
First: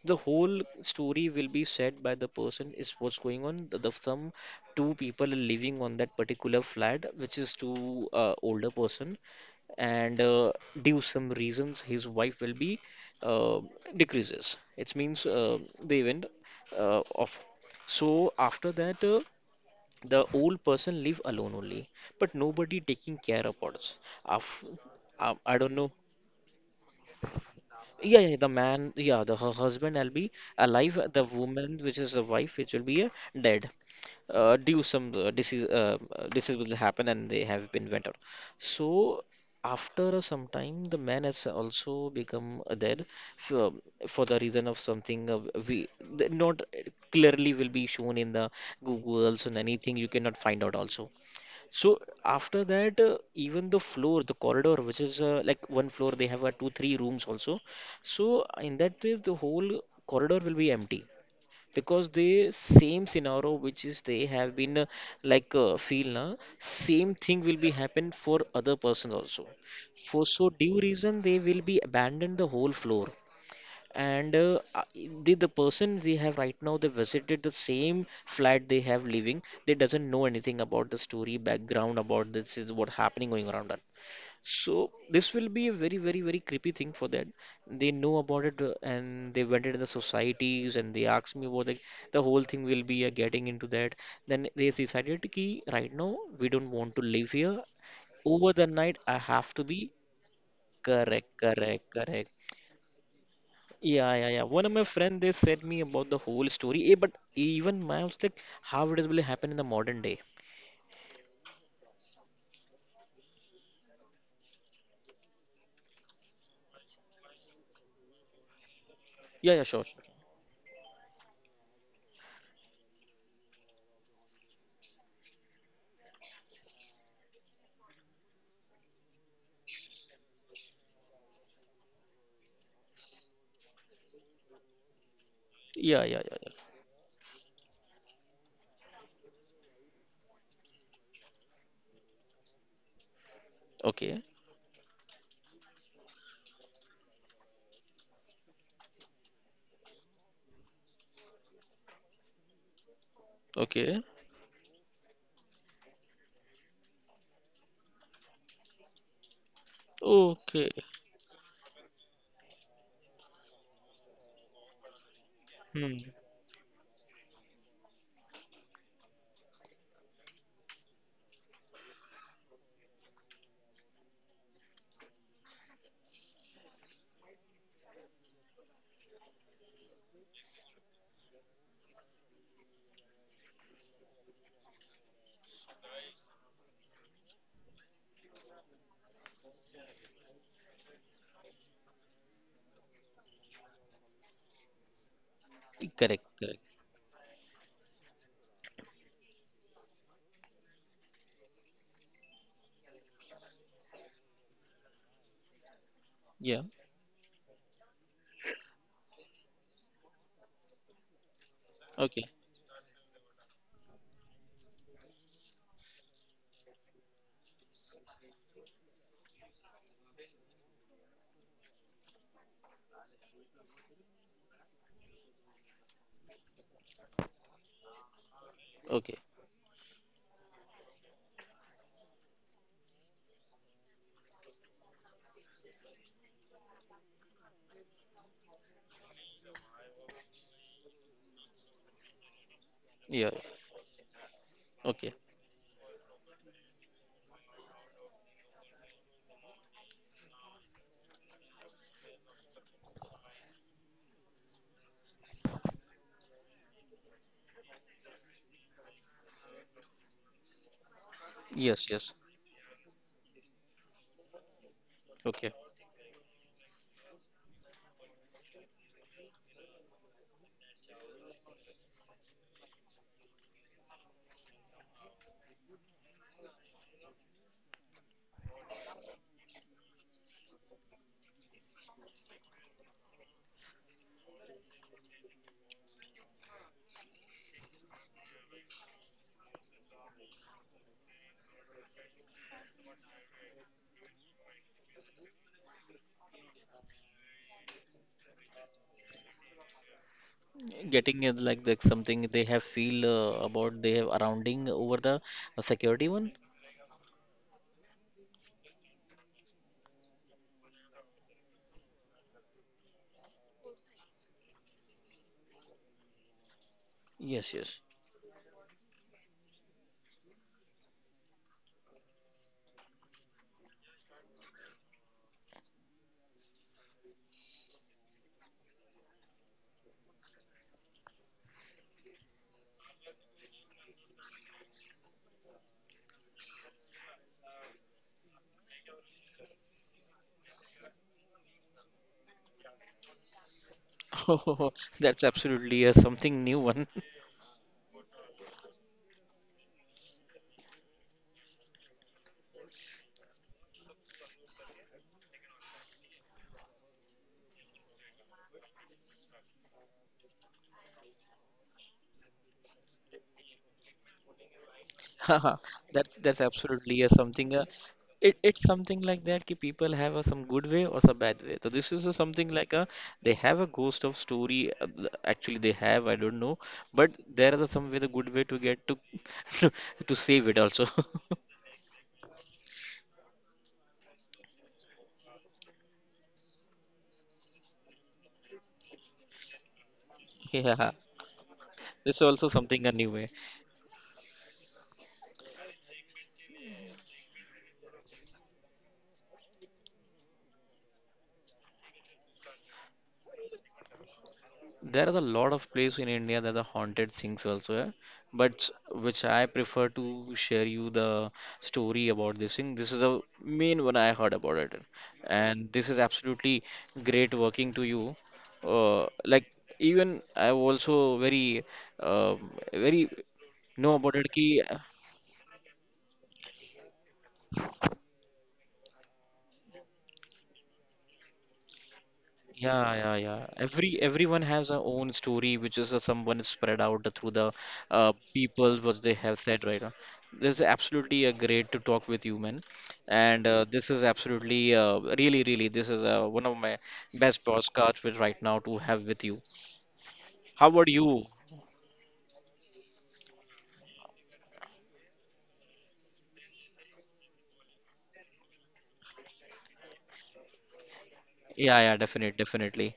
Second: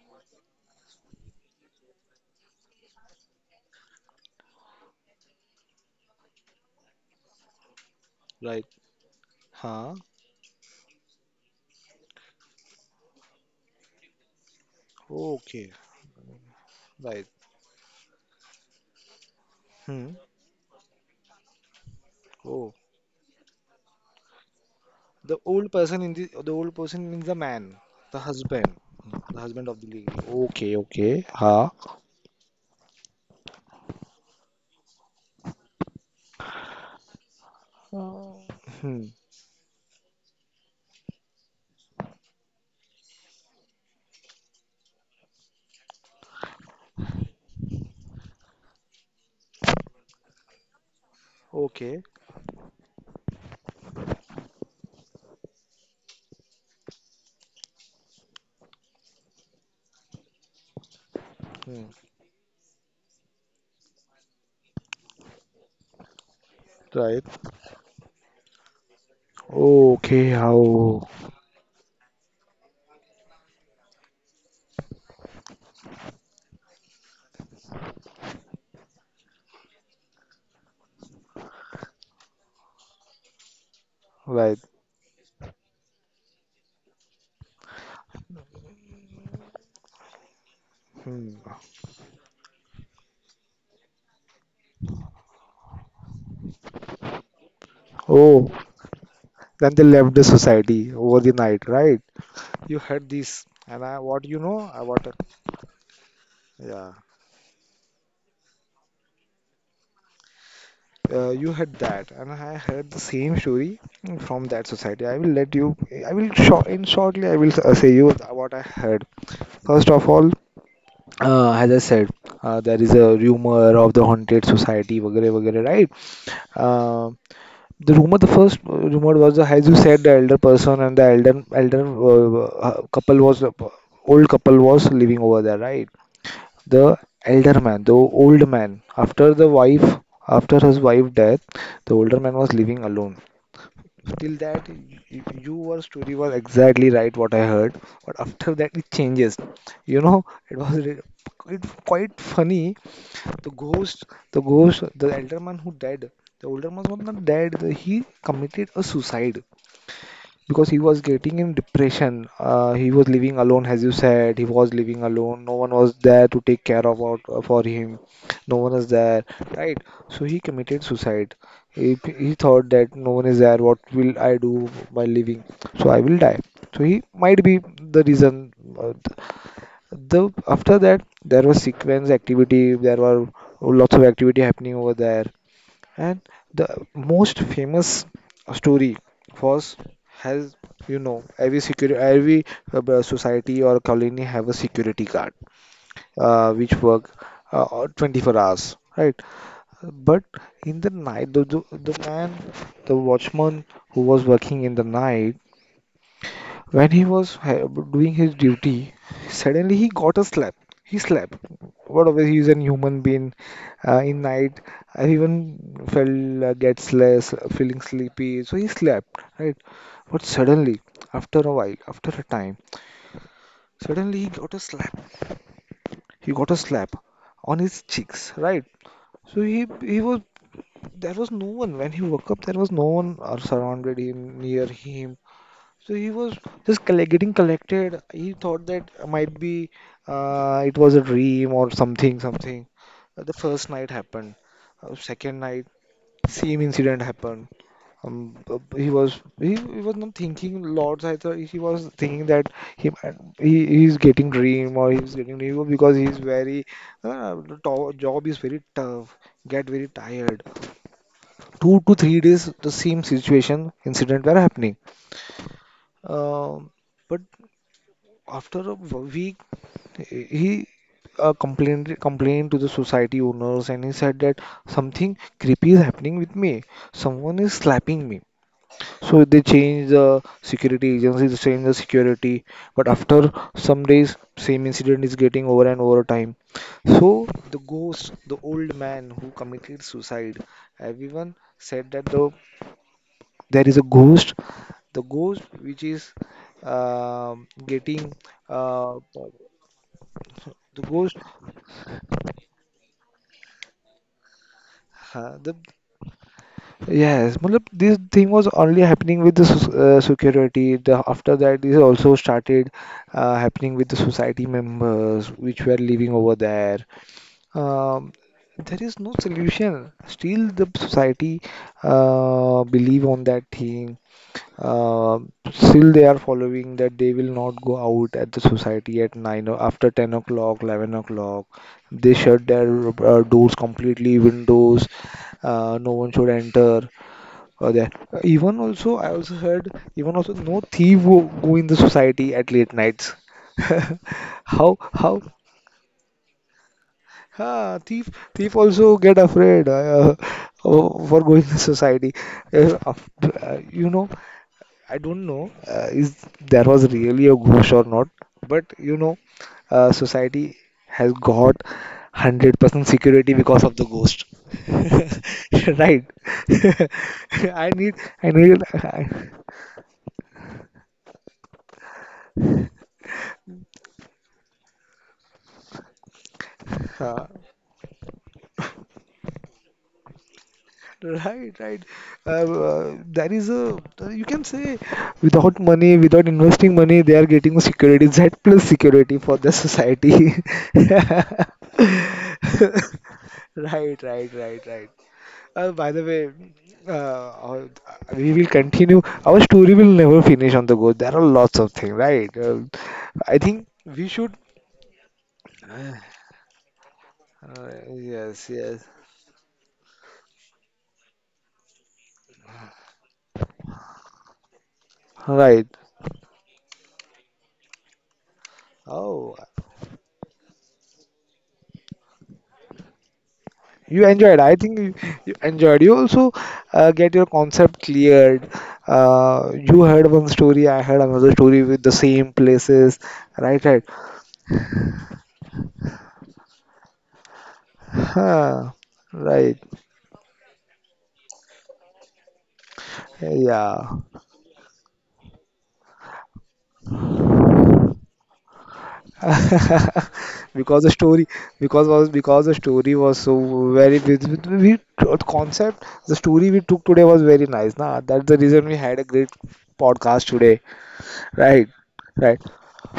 [SPEAKER 1] The whole story will be said by the person is what's going on. The some two people are living on that particular flat, which is two
[SPEAKER 2] Right.
[SPEAKER 1] older person,
[SPEAKER 2] Huh?
[SPEAKER 1] and due some reasons, his wife will be uh, decreases. It means
[SPEAKER 2] Okay.
[SPEAKER 1] the event
[SPEAKER 2] Right.
[SPEAKER 1] off. So after that,
[SPEAKER 2] Hmm.
[SPEAKER 1] the old person live alone only, but
[SPEAKER 2] Oh,
[SPEAKER 1] nobody taking care about us. Af- I
[SPEAKER 2] the
[SPEAKER 1] I
[SPEAKER 2] old
[SPEAKER 1] don't know.
[SPEAKER 2] person, in the old person means the man, the
[SPEAKER 1] Yeah, yeah, the
[SPEAKER 2] husband,
[SPEAKER 1] man, yeah, the
[SPEAKER 2] the
[SPEAKER 1] her
[SPEAKER 2] husband of the
[SPEAKER 1] husband will
[SPEAKER 2] lady.
[SPEAKER 1] be
[SPEAKER 2] Okay.
[SPEAKER 1] alive, the
[SPEAKER 2] Okay. Huh?
[SPEAKER 1] woman, which is the wife, which will be dead, due some disease, disease will happen, and they have been went out.
[SPEAKER 2] Hmm.
[SPEAKER 1] So after some time, the man has also become dead for, for the reason of something we not clearly will be shown in the Google's and anything you cannot find out also. So
[SPEAKER 2] Okay.
[SPEAKER 1] after that, even the floor, the corridor, which is like one floor, they have two, three rooms also. So in that way, the whole corridor will be empty
[SPEAKER 2] Hmm.
[SPEAKER 1] because the same scenario which is they have been like feel na, same
[SPEAKER 2] Right.
[SPEAKER 1] thing will be happen for other persons also. For
[SPEAKER 2] Okay.
[SPEAKER 1] so due
[SPEAKER 2] How?
[SPEAKER 1] reason, they will be abandoned the whole floor and the person they have right now they visited the same flat they have living they doesn't know anything about the story background about this is what happening going around that
[SPEAKER 2] Right.
[SPEAKER 1] so this will be a very very very creepy thing for them they know about it and they went into the societies and they
[SPEAKER 2] Hmm.
[SPEAKER 1] asked me about like the whole thing will be getting into that then they decided ki right now we don't want to live here
[SPEAKER 2] Oh,
[SPEAKER 1] over the night I have to
[SPEAKER 2] then
[SPEAKER 1] be
[SPEAKER 2] they left the society over
[SPEAKER 1] correct
[SPEAKER 2] the night,
[SPEAKER 1] correct
[SPEAKER 2] right?
[SPEAKER 1] correct
[SPEAKER 2] You heard this, and I,
[SPEAKER 1] yeah,
[SPEAKER 2] what
[SPEAKER 1] yeah,
[SPEAKER 2] you
[SPEAKER 1] yeah.
[SPEAKER 2] know,
[SPEAKER 1] One of
[SPEAKER 2] I
[SPEAKER 1] my
[SPEAKER 2] what?
[SPEAKER 1] friend they said me about the whole story.
[SPEAKER 2] Yeah.
[SPEAKER 1] Eh, but even my I was like, how it is will happen in the modern day?
[SPEAKER 2] You heard that, and I heard the same story from that society. I will let you, I will short in shortly I will say you what I heard.
[SPEAKER 1] Yeah, yeah, sure,
[SPEAKER 2] First
[SPEAKER 1] sure,
[SPEAKER 2] of
[SPEAKER 1] sure.
[SPEAKER 2] all, as I said, there is a rumor of the haunted society, vagare vagare, right? uh, the rumor, the first rumor was, as you said, the elder person and the elder elder couple was, old couple was living over there, right?
[SPEAKER 1] Yeah, yeah, yeah, yeah.
[SPEAKER 2] The elder man, the old man, after the wife, after his wife death, the older man was living alone.
[SPEAKER 1] Okay,
[SPEAKER 2] Till that, your story was exactly right what I heard, but after that it changes. You know, it was it quite funny. The ghost,
[SPEAKER 1] okay,
[SPEAKER 2] the ghost, the elder man who died, the older man was not dead. He committed a suicide because
[SPEAKER 1] okay.
[SPEAKER 2] he was getting in depression. He was living alone, as you said. He was living alone. No one was
[SPEAKER 1] Hmm.
[SPEAKER 2] there to take care of out for him. No one was there, right? So he committed suicide. He thought that no one is there. What will I do by living? So I will die. So he might be the reason. Uh, The After that there was sequence activity. There were lots of activity happening over there. And the most famous story was, has, you know, every security, every society or colony have a security guard
[SPEAKER 1] Correct, correct.
[SPEAKER 2] which work 24 hours, right? But in the night, the man, the watchman who was working in the night,
[SPEAKER 1] Yeah.
[SPEAKER 2] when he was doing his duty, suddenly he got a slap. He slapped. Whatever,
[SPEAKER 1] Okay,
[SPEAKER 2] he is a human being. In night, everyone felt feeling sleepy. So he slept, right? But suddenly, after a while, after a time, suddenly he got a slap. He got a slap on his cheeks, right?
[SPEAKER 1] okay.
[SPEAKER 2] So he was There was no one when he woke up. There was no one surrounded him, near him. So he was just collect, getting collected. He thought that might be, it was a dream or something, something.
[SPEAKER 1] Yeah.
[SPEAKER 2] The first night happened.
[SPEAKER 1] Okay.
[SPEAKER 2] Second night, same incident happened. He was not thinking lots. I thought he was thinking that he's getting dream or he's getting dream because he's very job is very tough. Get very tired. Two
[SPEAKER 1] Yes,
[SPEAKER 2] to
[SPEAKER 1] yes.
[SPEAKER 2] three days, the same situation incident were happening.
[SPEAKER 1] Okay.
[SPEAKER 2] Um, but after a week, he complained to the society owners and he said that something creepy is happening with me. Someone is slapping me. So they changed the security agencies, they changed the security. But after some days, same incident is getting over and over time. So the ghost, the old man who committed suicide, everyone said that there is a ghost, the ghost which is, um, getting, uh, the ghost,
[SPEAKER 1] Getting it like that something they have feel about they have surrounding over the
[SPEAKER 2] हाँ मतलब,
[SPEAKER 1] security one.
[SPEAKER 2] yes मतलब, this thing was only happening with the security. The After that this also started happening with the society members which were living over there.
[SPEAKER 1] Yes, yes.
[SPEAKER 2] Um, there is no solution. Still the society believe on that thing. uh, Still they are following that, they will not go out at the society at 9 or after 10 o'clock, 11 o'clock. They shut their doors completely, windows. No one should enter or there. Even also I also heard, even also no thief go in the society at late nights.
[SPEAKER 1] Oh,
[SPEAKER 2] How, how.
[SPEAKER 1] that's absolutely something new one.
[SPEAKER 2] Ah, thief also get afraid for going to society. You know, I don't know is there was really a ghost or not, but you know, society has got 100% security because of the ghost.
[SPEAKER 1] Haha,
[SPEAKER 2] Right.
[SPEAKER 1] that's absolutely something.
[SPEAKER 2] I need, I
[SPEAKER 1] It
[SPEAKER 2] need,
[SPEAKER 1] it's something
[SPEAKER 2] I,
[SPEAKER 1] like that. Ki people have some good way or some bad way. So this is something like a they have a ghost of story. Actually, they have I don't know, but
[SPEAKER 2] uh,
[SPEAKER 1] there are the some way the good way to get to to save it also.
[SPEAKER 2] right, right. There is a, you can say, without money, without investing money, they are getting security, Z plus security for the society.
[SPEAKER 1] Yeah, this is also something a new way.
[SPEAKER 2] Right, right, right, right. By the way, we will continue. Our story will never finish on the go. There are lots of things, right? I think we should.
[SPEAKER 1] There are a lot of places in India that are haunted things also, eh,
[SPEAKER 2] Yes,
[SPEAKER 1] but
[SPEAKER 2] yes.
[SPEAKER 1] which I prefer to share you the story about this thing. This is the main one I heard about it,
[SPEAKER 2] Right.
[SPEAKER 1] and this is absolutely great working to you.
[SPEAKER 2] Oh,
[SPEAKER 1] Like even I also very very know
[SPEAKER 2] you
[SPEAKER 1] about it.
[SPEAKER 2] enjoyed. I
[SPEAKER 1] Ki
[SPEAKER 2] think you enjoyed. You also get your concept cleared. You heard one story, I heard another story with the same
[SPEAKER 1] yeah,
[SPEAKER 2] places.
[SPEAKER 1] yeah, yeah.
[SPEAKER 2] Right, right.
[SPEAKER 1] Every everyone has their own story, which is someone is spread out through the
[SPEAKER 2] Huh.
[SPEAKER 1] peoples what they have
[SPEAKER 2] Right.
[SPEAKER 1] said right now. This is absolutely a great to talk with you, man. And
[SPEAKER 2] Yeah.
[SPEAKER 1] this is absolutely, really, really, this is one of my best podcasts with right now to have with you. How
[SPEAKER 2] because
[SPEAKER 1] about
[SPEAKER 2] the story
[SPEAKER 1] you?
[SPEAKER 2] because the story was so very we- the concept the story we took today was very nice na, that's the reason we had a great podcast today, right?
[SPEAKER 1] Yeah, yeah, definitely,
[SPEAKER 2] Right.
[SPEAKER 1] definitely.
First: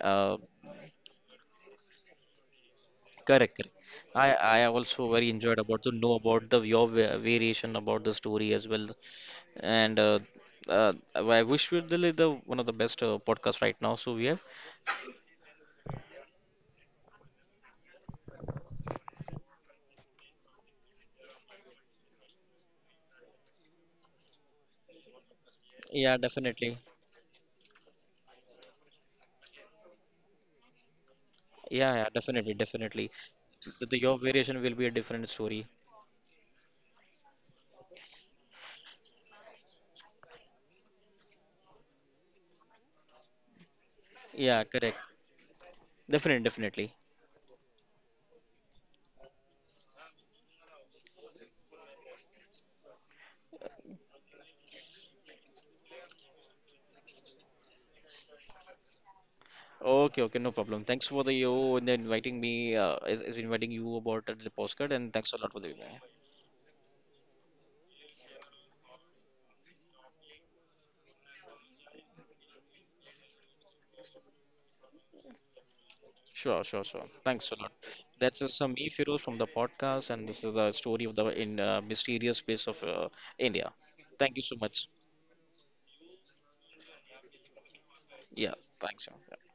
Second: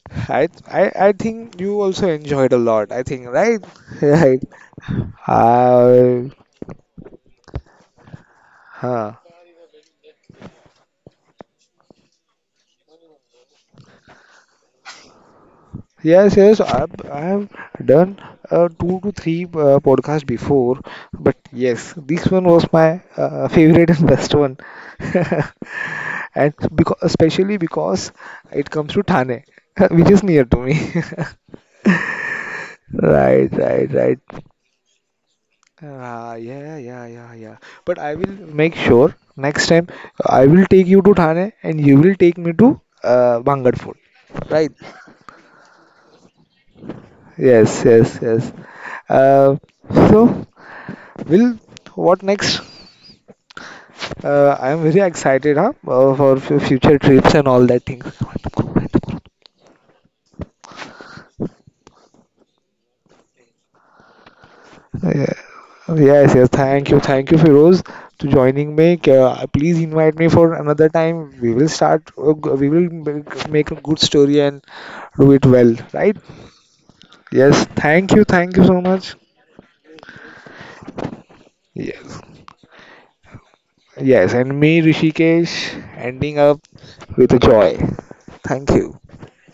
[SPEAKER 1] Uh,
[SPEAKER 2] I I think you also enjoyed a lot, I think,
[SPEAKER 1] correct,
[SPEAKER 2] right?
[SPEAKER 1] correct.
[SPEAKER 2] Right.
[SPEAKER 1] I also very enjoyed about to know
[SPEAKER 2] uh,
[SPEAKER 1] about the your variation about the story as well,
[SPEAKER 2] huh.
[SPEAKER 1] and I wish we're really the one of the best podcasts right now. So we have,
[SPEAKER 2] Yes, yes, I've done two to three podcasts before, but yes, this one was my favorite and best one.
[SPEAKER 1] yeah,
[SPEAKER 2] And
[SPEAKER 1] definitely,
[SPEAKER 2] because, especially because it comes to Thane, which is near to me.
[SPEAKER 1] yeah, yeah, definitely, definitely.
[SPEAKER 2] Right,
[SPEAKER 1] The,
[SPEAKER 2] right,
[SPEAKER 1] the your
[SPEAKER 2] right.
[SPEAKER 1] variation will be a different story.
[SPEAKER 2] Ah, yeah, yeah, yeah, yeah. But I will make sure next time I will take you to Thane and you will take me to Bangarford.
[SPEAKER 1] Yeah, correct. Definitely, definitely.
[SPEAKER 2] Yes, yes, yes. Uh, Uh, so. Will, what next? I am very excited, huh? For future trips and all that things.
[SPEAKER 1] Okay, okay, no problem. Thanks for the you and inviting me, is inviting you about the postcard, and thanks
[SPEAKER 2] Yeah.
[SPEAKER 1] a lot for the invite.
[SPEAKER 2] Yes, yes. Thank you, Firoz, to joining me. Please invite me for another time. We will start. We will make a good story and do it well, right?
[SPEAKER 1] Sure, sure, sure. Thanks a
[SPEAKER 2] Yes.
[SPEAKER 1] lot. That's
[SPEAKER 2] Thank you
[SPEAKER 1] some
[SPEAKER 2] so
[SPEAKER 1] me
[SPEAKER 2] much.
[SPEAKER 1] Feroz from the podcast, and this is the story of the in
[SPEAKER 2] Yes,
[SPEAKER 1] mysterious place of India.
[SPEAKER 2] yes.
[SPEAKER 1] Thank you so
[SPEAKER 2] And me,
[SPEAKER 1] much.
[SPEAKER 2] Rishikesh, ending up with a joy.
[SPEAKER 1] Yeah,
[SPEAKER 2] Thank you.
[SPEAKER 1] thanks, yeah.